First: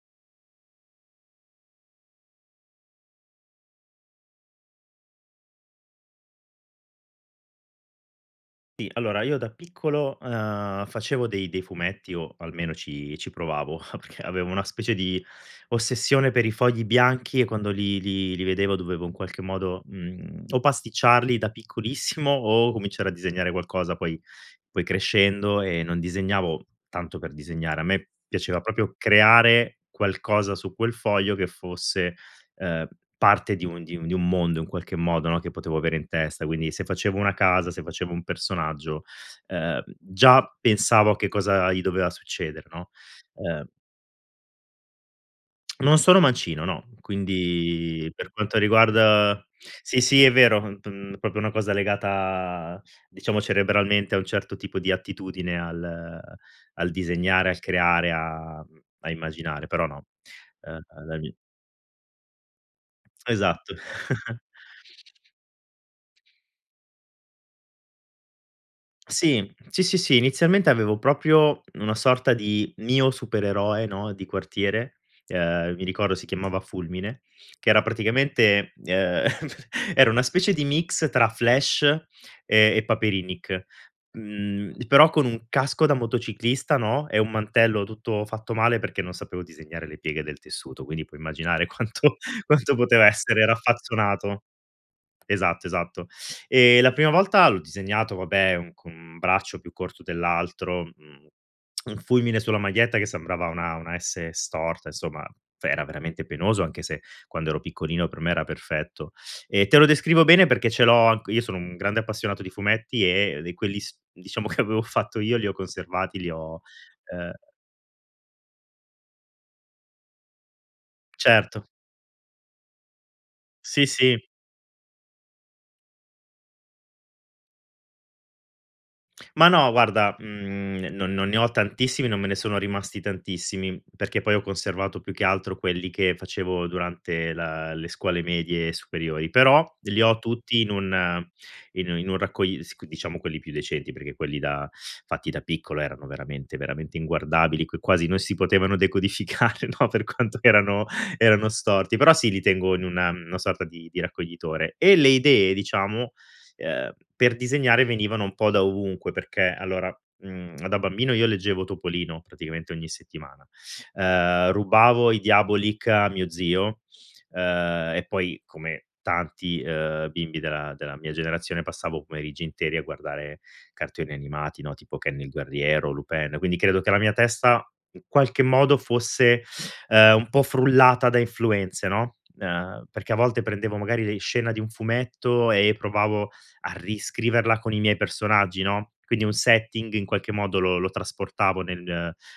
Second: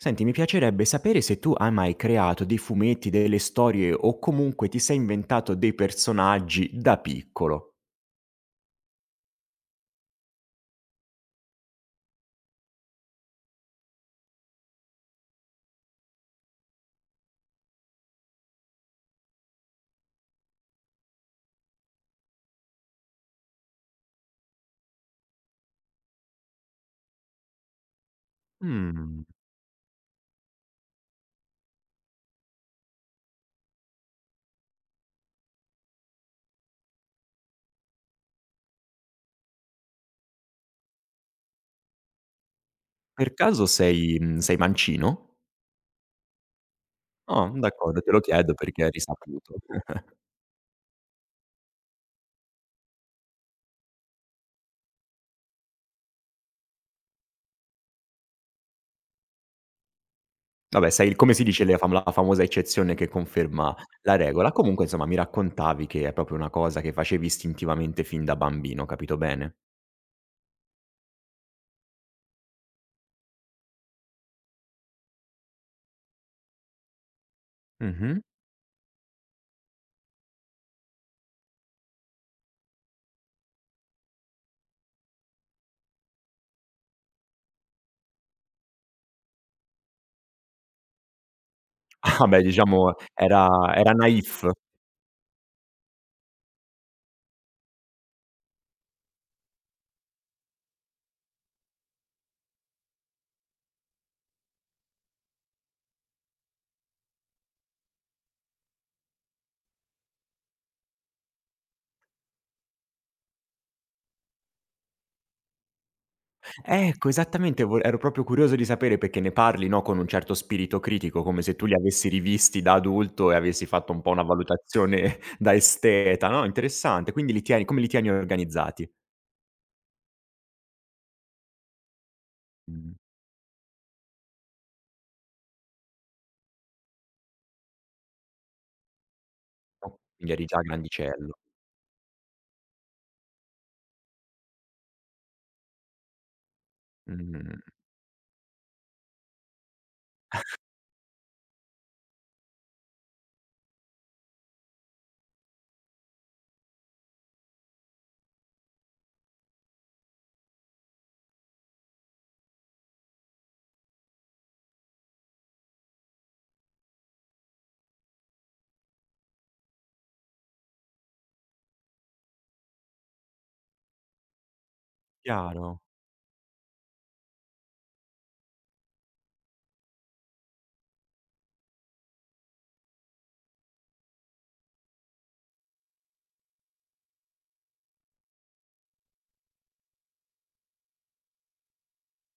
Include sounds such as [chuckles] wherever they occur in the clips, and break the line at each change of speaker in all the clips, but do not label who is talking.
Senti, mi piacerebbe sapere se tu hai mai creato dei fumetti, delle storie o comunque ti sei inventato dei personaggi da piccolo.
Sì, allora io da piccolo, ehm, facevo dei dei fumetti o almeno ci ci provavo. [chuckles] Perché avevo una specie di ossessione per i fogli bianchi e quando li li li vedevo dovevo in qualche modo, uhm, o pasticciarli da piccolissimo, o cominciare a disegnare qualcosa, poi poi crescendo, ehm, non disegnavo tanto per disegnare, a me piaceva proprio
Uhm.
creare qualcosa su quel foglio che fosse, ehm, parte di un di un di un mondo in qualche modo, no, che potevo avere in testa. Quindi se facevo una casa, se facevo un personaggio, ehm, già pensavo a che cosa gli doveva succedere, no,
Per
ehm
caso sei, mhmm, sei mancino?
[smacks lips] Non sono mancino, no,
Ah, d'accordo, te
quindi
lo
per
chiedo
quanto
perché è
riguarda
risaputo.
sì,
[chuckles]
sì è vero p mhmm, proprio una cosa legata, diciamo cerebralmente a un certo tipo di attitudine al al disegnare, al creare, a a immaginare, però no, ehm,
Vabbè sei come
dagli
si dice le fam la famosa eccezione che
Esatto.
conferma la
[chuckles]
regola. Comunque insomma, mi raccontavi che è proprio una cosa che facevi istintivamente fin da bambino, ho capito bene?
Sì, sì, sì, sì, inizialmente avevo proprio una sorta di mio supereroe, no, di quartiere. Ehm, mi ricordo, si chiamava Fulmine, che era
Mh-mh.
praticamente, ehm, [chuckles] era una specie di mix tra Flash e e Paperinik; mhmm, però con un casco da motociclista, no, e un mantello tutto fatto male, perché non sapevo disegnare le pieghe del tessuto, quindi puoi immaginare quanto
Ah, beh
quanto
diciamo
poteva essere
era era naif.
raffazzonato. Esatto, esatto. E la prima volta l'ho disegnato, vabbè, un con un braccio più corto dell'altro, uhm, [smacks lips] un fulmine sulla maglietta che sembrava una, una "S" storta; insomma, era veramente penoso, anche se quando ero piccolino per me era perfetto. E te lo descrivo bene perché ce l'ho anc io sono un grande appassionato di fumetti e di quelli s diciamo che avevo fatto io, li ho conservati, li ho,
Ecco
ehm
esattamente, vole ero proprio curioso di sapere, perché ne parli, no, con un certo spirito critico, come se tu
Certo.
li avessi rivisti da adulto, e avessi
Sì,
fatto un po' una
sì.
valutazione da esteta no, interessante; quindi li tieni come li tieni organizzati?
Ma no, guarda, mhmm, non non ne ho tantissimi non me ne sono
Mh.
rimasti tantissimi, perché poi ho conservato più che altro quelli che facevo durante la le scuole medie e superiori. Però,
Oh.
li ho
Quindi eri già
tutti in u
grandicello.
in un in un raccogli sì, c diciamo quelli più recenti, perché quelli da fatti da piccolo, erano veramente, veramente
Mh.
inguardabili, che quasi non si potevano decodificare, no, per quanto
[chuckles]
erano erano storti. Però sì, li tengo in una una sorta di di raccoglitore. E le idee, diciamo, ehm, per disegnare venivano un po' da ovunque perché allora, ehm, da bambino io leggevo Topolino praticamente ogni settimana. Ehm, rubavo i Diabolik a mio zio, ehm, e poi come tanti, ehm, bimbi della della mia generazione, passavo i pomeriggi interi a guardare cartoni animati, no, tipo Ken il
Chiaro.
guerriero, Lupin. Quindi, credo che la mia testa in qualche modo fosse, ehm, un po' frullata da influenze, no. Ehm, perché a volte prendevo, magari, le scena di un fumetto e provavo a riscriverla con i miei personaggi, no. Quindi un setting in qualche modo lo lo trasportavo nel,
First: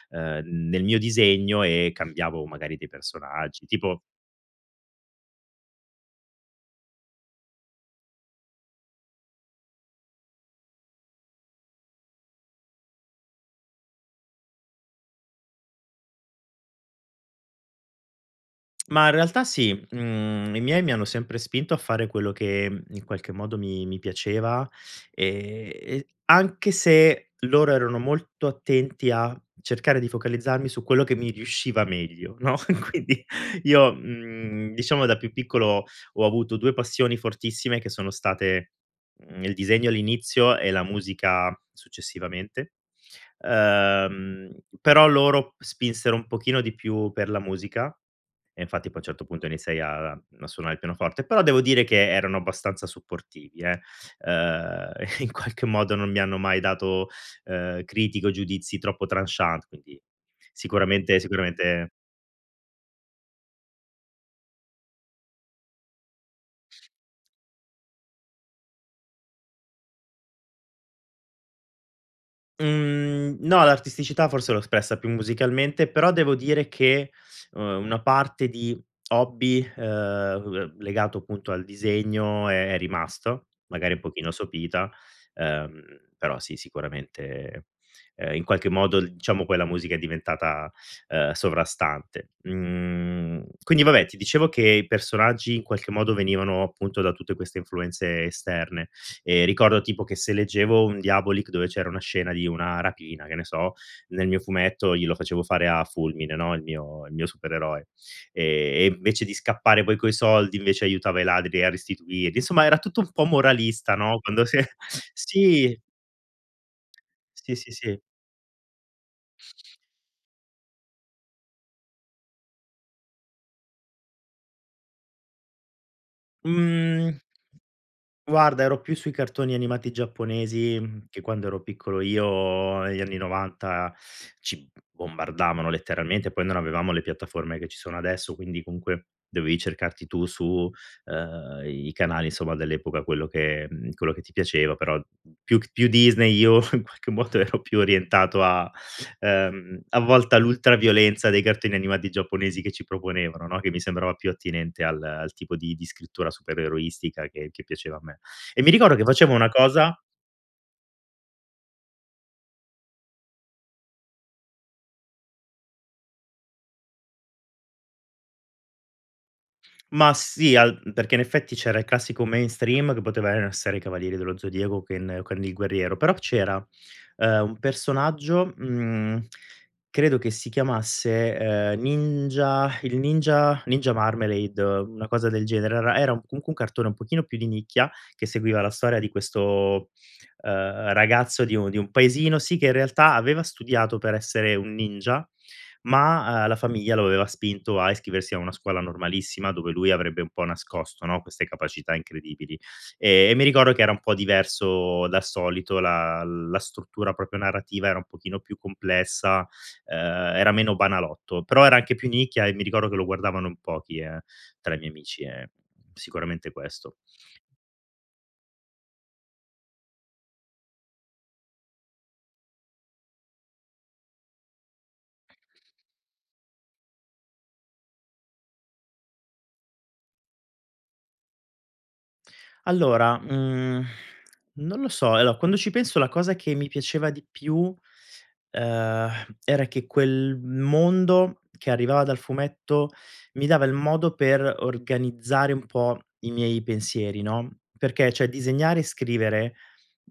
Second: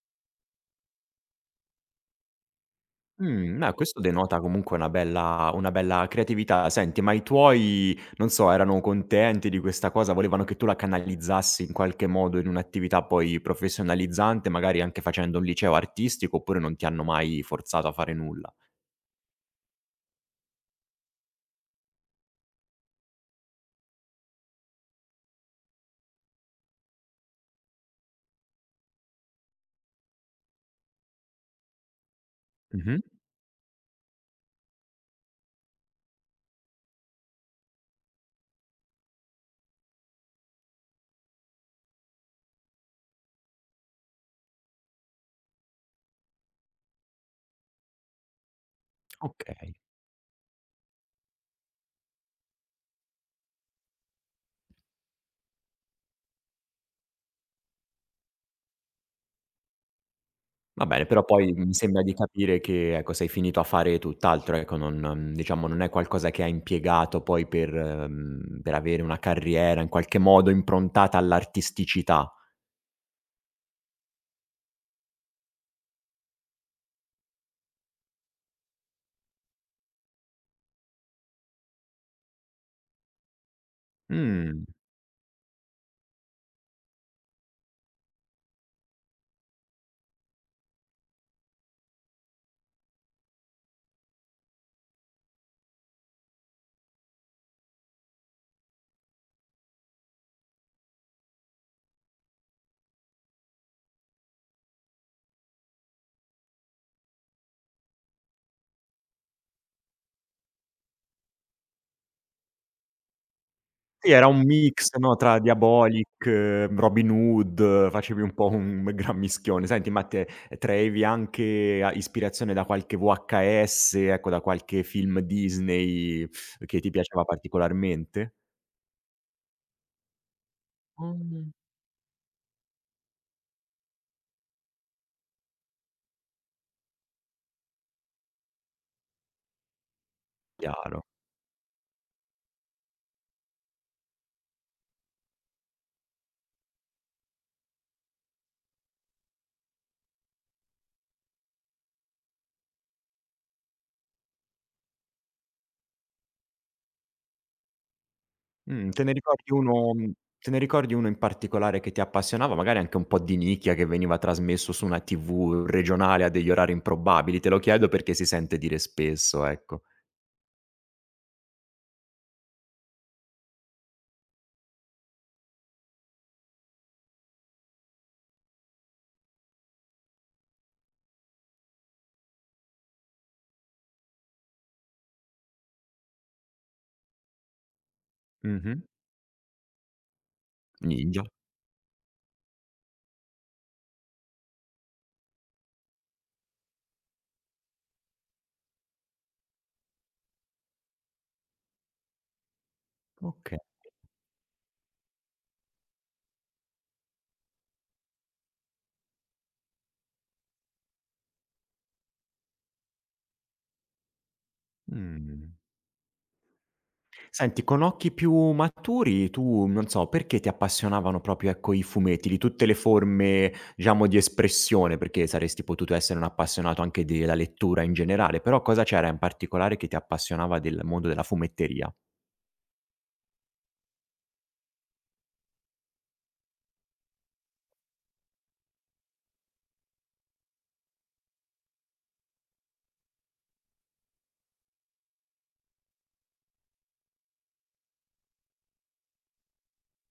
ehm, nel mio disegno, e cambiavo magari dei
Uhm.
personaggi,
No, questo
tipo
denota comunque una bella una bella creatività. Senti, ma i tuoi, non so, erano contenti di questa cosa? Volevano che tu la canalizzassi in qualche modo in un'attività poi professionalizzante, magari anche facendo un liceo artistico, oppure non ti hanno mai forzato a fare nulla?
[tsk] Ma in realtà sì. Mhmm, i miei mi hanno sempre spinto a fare quello che in qualche modo mi mi piaceva, e e anche se loro erano molto attenti a cercare di focalizzarmi su quello che mi riusciva meglio, no. E
Mh-mh.
quindi io, mhmm, diciamo da più piccolo, ho avuto 2 passioni fortissime che sono state, mhmm, il disegno all'inizio, e la musica successivamente. Ehm, però loro spinsero un pochino di più per la musica e infatti poi, a un certo punto,
Okay.
iniziai a a suonare il pianoforte. Però devo dire che erano abbastanza supportivi, eh, ehm, in qualche modo non mi hanno mai dato, ehm, critiche o giudizi troppo tranchant. Quindi
Va bene,
sicuramente
però poi, mi
sicuramente
sembra di capire che, ecco, sei finito a fare tutt'altro, ecco. Non non, diciamo non è qualcosa che hai impiegato poi per, uhm, per avere una carriera in qualche modo improntata all'artisticità.
Mhmm, no, l'artisticità forse l'ho espressa più musicalmente, però devo dire che, ehm, una parte di hobby, ehm, uhm, legato appunto al disegno è rimasto, magari un pochino
Mhmm
sopita, ehm, però sì, sicuramente, ehm, in qualche modo, diciamo, poi la musica è diventata, ehm, sovrastante. Mhmm, quindi vabbè, ti dicevo che i personaggi in qualche modo venivano appunto da tutte queste influenze esterne, e ricordo tipo che se leggevo un Diabolik dove c'era una scena di una rapina, che ne so, nel mio fumetto io lo facevo fare a Fulmine, no, il mio il mio supereroe. E e invece di scappare poi coi soldi, invece aiutava i ladri a restituirli; insomma, era tutto un po' moralista,
Sì,
no,
era un
quando si è
mix, no, tra
sì!
Diabolik, Robin
Sì, sì,
Hood,
sì.
facevi un po' un gran mischione. Senti, ma te, traevi anche a ispirazione da qualche VHS, ecco, da qualche film Disney che ti
Mhmm,
piaceva particolarmente?
guarda, ero più sui cartoni animati giapponesi, che quando
Mhmm.
ero piccolo io negli anni '90 ci bombardavano letteralmente. Poi non avevamo le piattaforme che ci sono adesso, quindi comunque dovevi cercarti tu su,
Chiaro.
ehm, i canali, insomma dell'epoca, quello che, uhm, quello che ti piaceva. Però più più Disney io in qualche modo ero più orientato a, ehm, a volte a l'ultra violenza dei cartoni animati giapponesi che ci proponevano, no? Che mi sembrava più attinente al al tipo di di scrittura supereroistica che che piaceva a me. E mi
Mh,
ricordo
te
che
ne
facevo una
ricordi 1
cosa
te ne ricordi 1 in particolare che ti appassionava? Magari anche un po' di nicchia, che veniva trasmesso su una TV regionale a degli orari improbabili? Te lo chiedo perché si sente dire spesso, ecco.
[tsk] Ma sì, al perché in effetti c'era il classico mainstream che poteva non essere: I Cavalieri dello Zodiaco, Ken o Ken il guerriero. Però c'era, ehm, un personaggio, mhmm, credo che si chiamasse, ehm, Ninja il Ninja Ninja Marmelade, una cosa del genere. Era era comunque un cartone un pochino più di nicchia che seguiva la
Mh-mh.
storia di questo, ehm,
Ninja.
ragazzo di un di un paesino, sì, che in realtà aveva studiato per essere un ninja, ma, ehm, la famiglia lo aveva spinto a iscriversi a una scuola normalissima, dove lui avrebbe un po' nascosto, no, queste capacità incredibili. Eh, e mi
Okay.
ricordo che era un po' diverso dal solito, la la struttura proprio narrativa, era un pochino più complessa, ehm, era meno banalotto. Però era anche più nicchia e mi ricordo che lo guardavano in pochi, eh, tra i miei amici, e
Mh-mh.
sicuramente questo.
Senti, con occhi più maturi, tu non so, perché ti appassionavano proprio, ecco, i fumetti di tutte le forme, diciamo, di espressione? Perché saresti potuto essere un appassionato anche della lettura in generale, però cosa c'era in particolare che ti appassionava del mondo della fumetteria?
Allora, mhmm, non lo so. Allora quando ci penso la cosa che mi piaceva di più, ehm, era che quel mondo che arrivava dal fumetto mi dava il modo per organizzare un po' i miei pensieri, no. Perché, cioè, disegnare e scrivere,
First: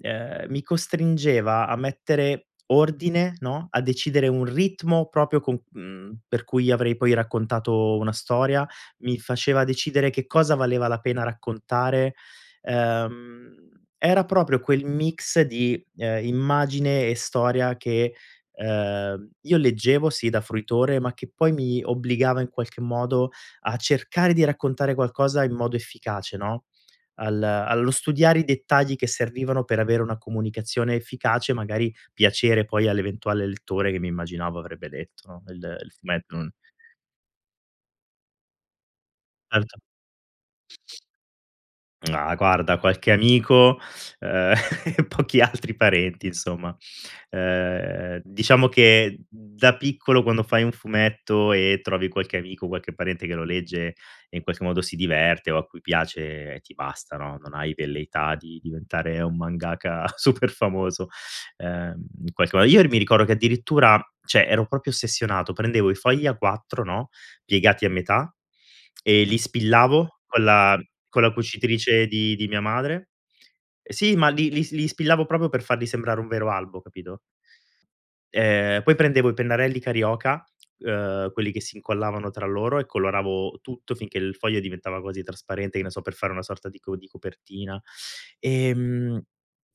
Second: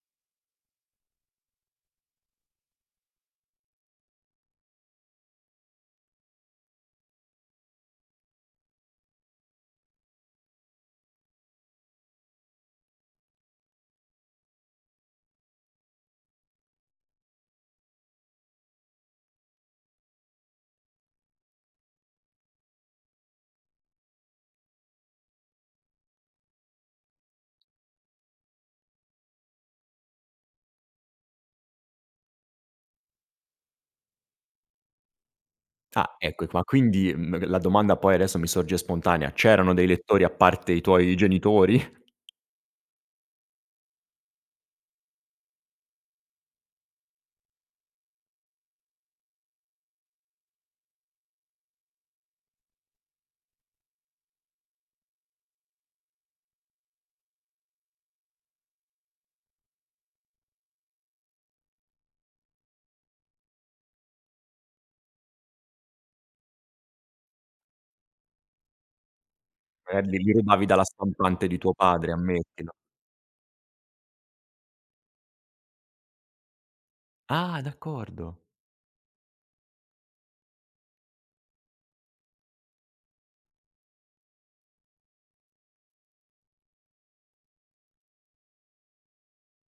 ehm, mi costringeva a mettere ordine, no, a decidere un ritmo proprio co mhmm, per cui avrei poi raccontato una storia. Mi faceva decidere che cosa valeva la pena raccontare. Ehm, era proprio quel mix di, ehm, immagine e storia che, ehm, io leggevo, sì da fruitore, ma che poi mi obbligava in qualche modo a cercare di raccontare qualcosa in modo efficace, no, al allo studiare i dettagli che servivano per avere una comunicazione efficace, magari piacere poi all'eventuale lettore che mi immaginavo avrebbe letto, no, il il
Ah,
fumetto,
ecco e
no.
qua, quindi, mhmm, la domanda poi adesso mi sorge spontanea. C'erano
Certo.
dei lettori a parte i tuoi genitori? [chuckles]
Ah, guarda, qualche amico, ehm, [chuckles] pochi altri parenti, insomma. Ehm, diciamo che da piccolo, quando fai un fumetto e trovi qualche amico, qualche parente che lo legge, e in qualche modo si diverte o a cui piace, ti basta, no, non hai velleità di diventare un mangaka super famoso. Ehm, in qualche mo io r mi ricordo che addirittura, cioè, ero proprio ossessionato: prendevo i fogli A4, no, piegati a metà e li
Eh,
spillavo
li
con
rubavi
la
dalla
con la
stampate di tuo
cucitrice
padre,
di di mia
ammettilo.
madre. Sì, ma li li li spillavo proprio per farli sembrare un vero albo, capito?
Ah, d'accordo.
Ehm, poi prendevo i pennarelli Carioca, [clicks tongue] ehm, quelli che si incollavano tra loro, e coloravo tutto finché il foglio diventava quasi trasparente, che ne so, per fare una sorta di co di copertina, ehm,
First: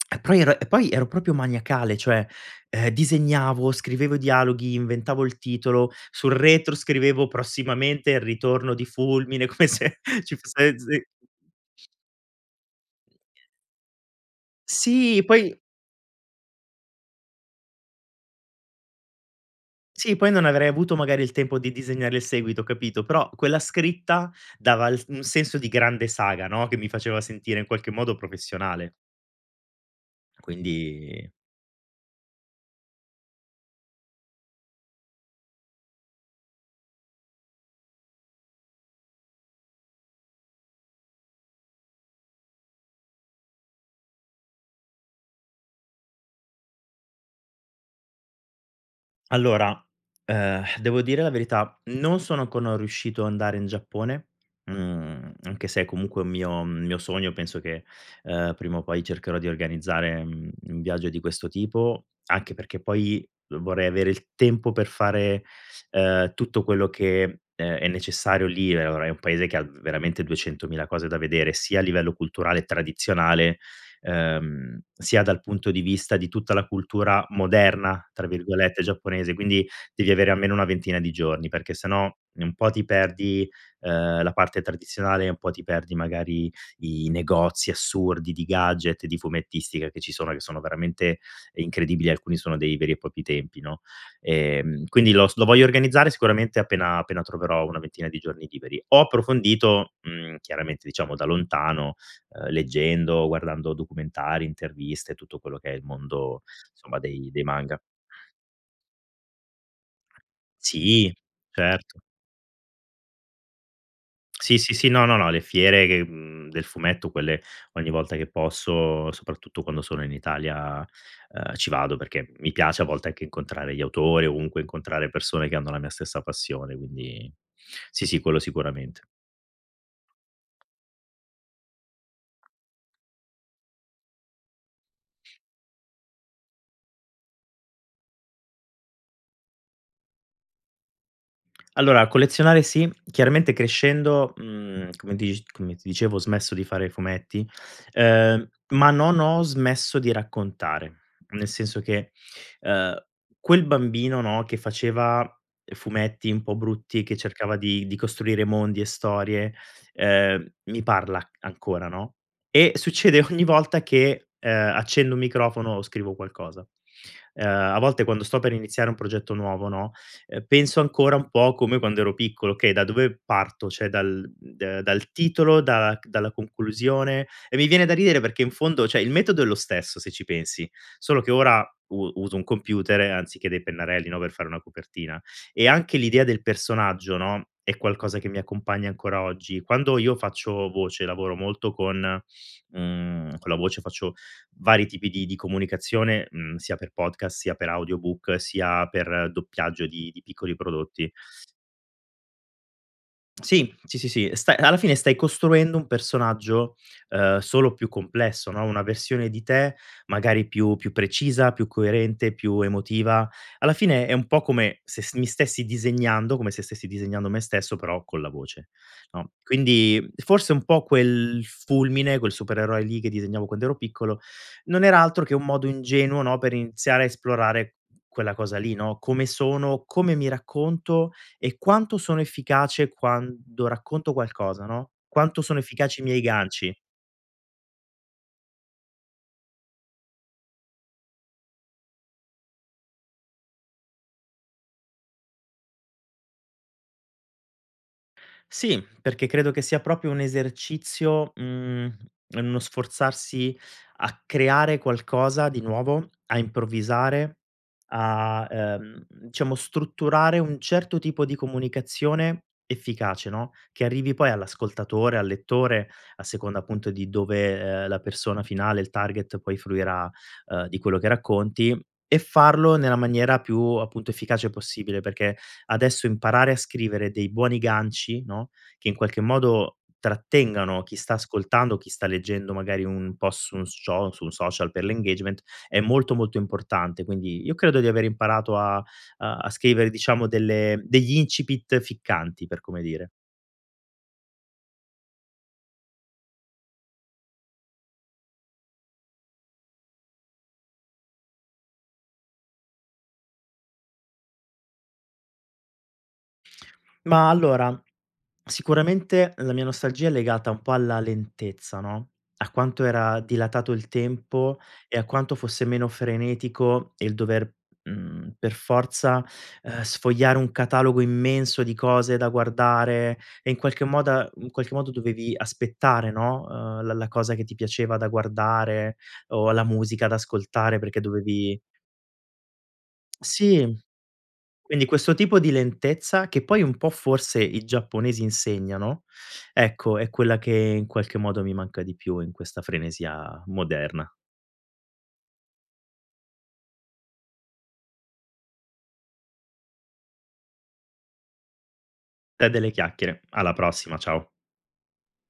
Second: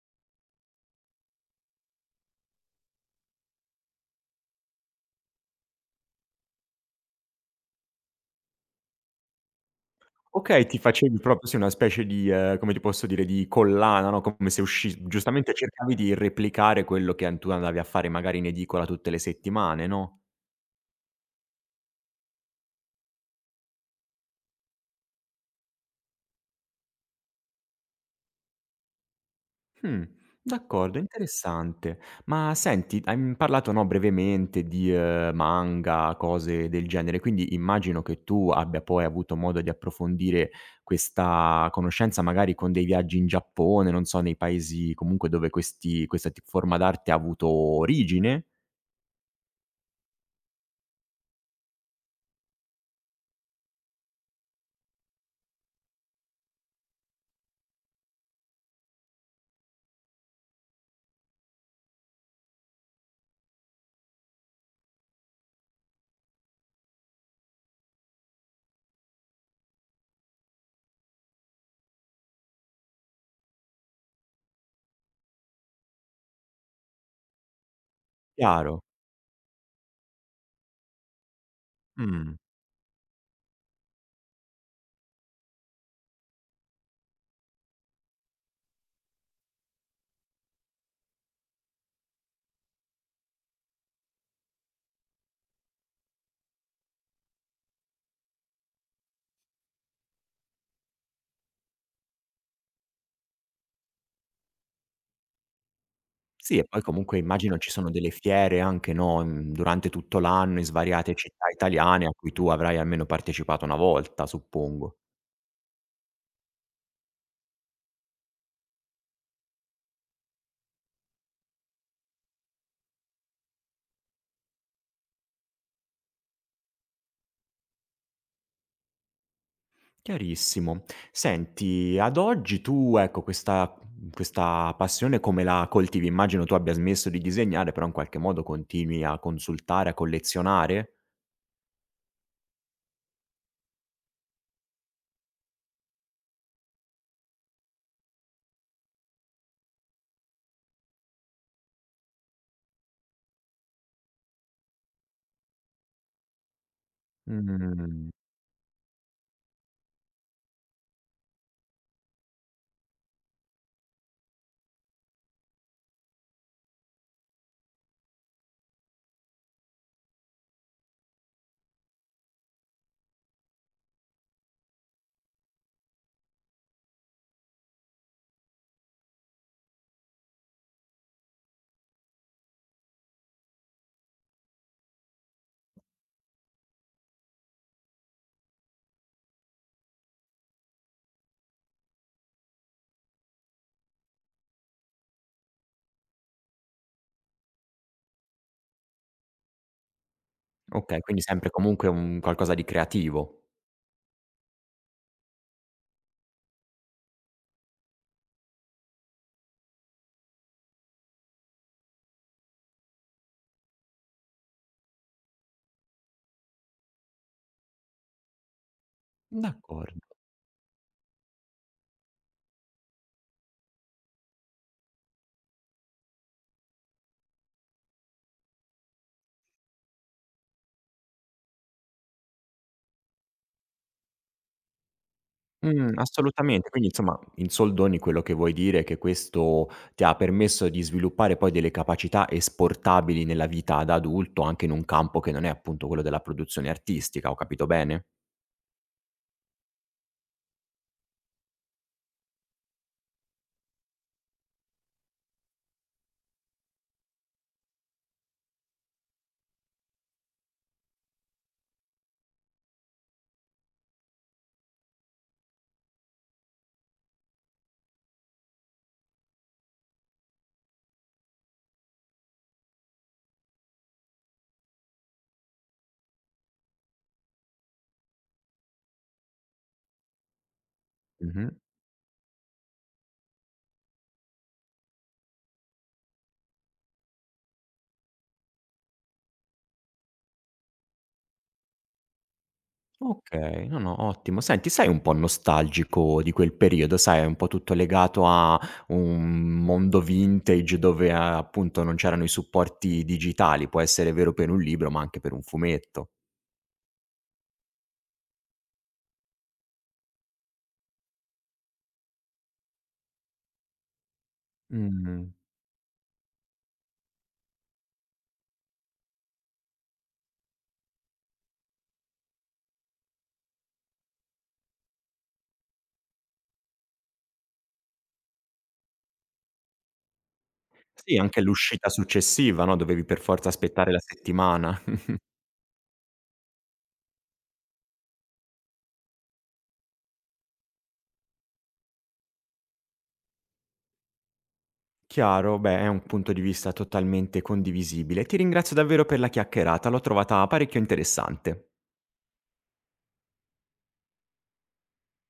[smacks lips] e poi era e poi ero proprio maniacale, cioè, ehm, disegnavo, scrivevo i dialoghi, inventavo il titolo; sul retro scrivevo "Prossimamente: il ritorno di Fulmine", come se ci
Okay,
fosse
ti
[unintelligible]
facevi proprio sì una specie di, ehm, come ti posso dire, di collana, no, come se usci
Sì,
giustamente
poi
cercavi di replicare quello che an tu andavi a fare magari in edicola tutte le settimane,
Sì,
no?
poi non avrei avuto magari il tempo di disegnare il seguito, capito? Però, quella scritta dava il s un senso di grande saga, no, che mi faceva sentire in qualche modo professionale.
Mh. D'accordo,
Quindi
interessante. Ma senti, hai, mhmm, parlato, no, brevemente di, ehm, manga, cose del genere, quindi immagino che tu abbia poi avuto modo di approfondire questa conoscenza, magari con dei viaggi in Giappone, non so, nei paesi comunque dove questi questa ti forma d'arte ha avuto origine?
Allora, ehm, devo dire la verità, non sono ancora riuscito ad andare in Giappone, mhmm, anche se è comunque un mio mio sogno. Penso che, ehm, prima o poi cercherò di organizzare, mhmm, un viaggio di questo tipo, anche perché poi vorrei avere il tempo per fare, ehm, tutto quello che, ehm, è necessario, lì ora, è un Paese che ha veramente ha 200.000 cose da vedere, sia a livello culturale e tradizionale, ehm, sia dal punto di vista di tutta la cultura "moderna", tra
Chiaro.
virgolette, giapponese; quindi devi avere almeno una ventina di giorni perché se no
Mh-mh.
un po' ti perdi, ehm, la parte tradizionale, un po' ti perdi magari i negozi assurdi di gadget, di fumettistica che ci sono, che sono veramente incredibili, alcuni sono dei veri e propri templi, no, ehm, quindi lo s lo voglio organizzare sicuramente appena appena troverò una ventina di giorni liberi. Ho approfondito, mhmm, chiaramente, diciamo da lontano, ehm, leggendo, guardando documentari, interviste, tutto quello che è il mondo,
Sì, e poi
insomma,
comunque
dei dei
immagino ci
manga.
sono delle fiere anche, no, in durante tutto l'anno, in
Sì,
svariate città
certo.
italiane, a cui tu avrai almeno partecipato 1 volta,
[tsk] Sì, sì, sì,
suppongo.
no, no, no, le fiere che, mhmm, del fumetto, quelle ogni volta che posso, soprattutto quando sono in Italia, ehm, ci vado. Perché mi piace a volte anche incontrare gli autori o comunque incontrare persone che hanno la mia stessa passione; quindi sì, sì, quello sicuramente.
Chiarissimo. Senti, ad oggi tu, ecco, questa, uhm, questa passione come la coltivi? Immagino tu abbia smesso di disegnare, però in qualche modo continui a consultare, a collezionare?
Allora collezionare sì, chiaramente crescendo, mhmm, come tic come ti dicevo, ho smesso di fare fumetti, ehm, ma non ho smesso di raccontare. Nel senso che, ehm, quel bambino, no, che faceva fumetti un po' brutti, e che cercava
Mh-mh, mh,
di di
mhmm.
costruire mondi e storie, ehm, mi parla ancora, no, e succede ogni volta che, ehm, accendo un microfono o scrivo qualcosa. Ehm, a volte quando sto per iniziare un progetto nuovo, no, penso ancora un po' come quando ero piccolo: "Okay, da dove parto?" Cioè dal, ehm, dal titolo, dalla dalla conclusione? E mi viene da ridere perché in fondo, cioè, il metodo è lo stesso, se ci pensi. Solo che ora u uso un computer, anziché dei pennarelli, no, per fare una copertina. E anche l'idea del personaggio, no, è qualcosa che mi accompagna ancora oggi. Quando io faccio voce, lavoro molto con, mhmm, con la voce, faccio vari tipi di di comunicazione, mhmm, sia per podcast, sia per audiobook, sia per doppiaggio di di piccoli
Okay,
prodotti.
quindi, sempre, comunque, un qualcosa di creativo.
Sì, sì, sì, sì, sta alla fine stai costruendo un personaggio, ehm, solo più complesso, no, una versione di te magari più più precisa, più coerente, più emotiva. Alla fine è un po' come se st mi stessi disegnando, come se stessi disegnando me stesso, però con la voce, no.
D'accordo.
Quindi forse un po' quel Fulmine, quel supereroe lì che disegnavo quand'ero piccolo, non era altro che un modo ingenuo, no, per iniziare a esplorare quella cosa lì, no, come sono, come mi racconto e quanto sono efficace quando racconto qualcosa, no, quanto sono
Mh,
efficaci i miei
assolutamente,
ganci?
quindi insomma, in soldoni, quello che vuoi dire, è che questo ti permesso di sviluppare poi delle capacità esportabili nella vita da adulto, anche in un campo che non è appunto quello della produzione artistica. Ho capito bene?
Sì, perché credo che sia proprio un esercizio, ehm, uno sforzarsi a creare qualcosa di nuovo, a improvvisare, a, ehm, diciamo strutturare un certo tipo di comunicazione efficace, no, che arrivi poi all'ascoltatore, al lettore, a seconda appunto di dove, ehm, la persona finale, il target, poi fruirà, ehm, di quello che racconti. E farlo nella maniera più, appunto, efficace possibile, perché adesso imparare a scrivere dei buoni ganci, no, che in qualche modo trattengano chi sta
Mh-mh.
ascoltando o chi sta leggendo, magari un po' su un scio su un social per l' engagement, è molto, molto importante. Quindi io credo di aver imparato a, uhm, a scrivere, diciamo, delle degli incipit ficcanti, per come dire.
Okay, no, no, ottimo. Senti, sei un po' nostalgico di quel periodo? Sai, è un po' tutto legato a un mondo vintage, dove, ehm, appunto non c'erano i supporti digitali, può essere vero per un libro ma anche per un fumetto.
Ma allora, sicuramente la mia nostalgia è legata un po' alla lentezza, no, a quanto era dilatato il tempo, e a
Mh.
quanto fosse meno frenetico il dover, mhmm, per forza, ehm, sfogliare un catalogo immenso di cose da guardare. E in qualche moda in qualche modo dovevi aspettare, no, ehm, la la cosa che ti piaceva da guardare, o la musica da ascoltare, perché
Sì, anche
dovevi
l'uscita successiva, no, dovevi per forza
Sì,
aspettare la settimana.
quindi questo
[chuckles]
tipo di lentezza, che poi un po' forse i giapponesi insegnano, ecco è quella che in qualche modo mi manca di più, in questa frenesia moderna.
Chiaro, beh, è un punto di vista totalmente condivisibile. Ti ringrazio davvero per la chiacchierata, l'ho trovata parecchio interessante.
Te delle chiacchiere. Alla prossima. Ciao.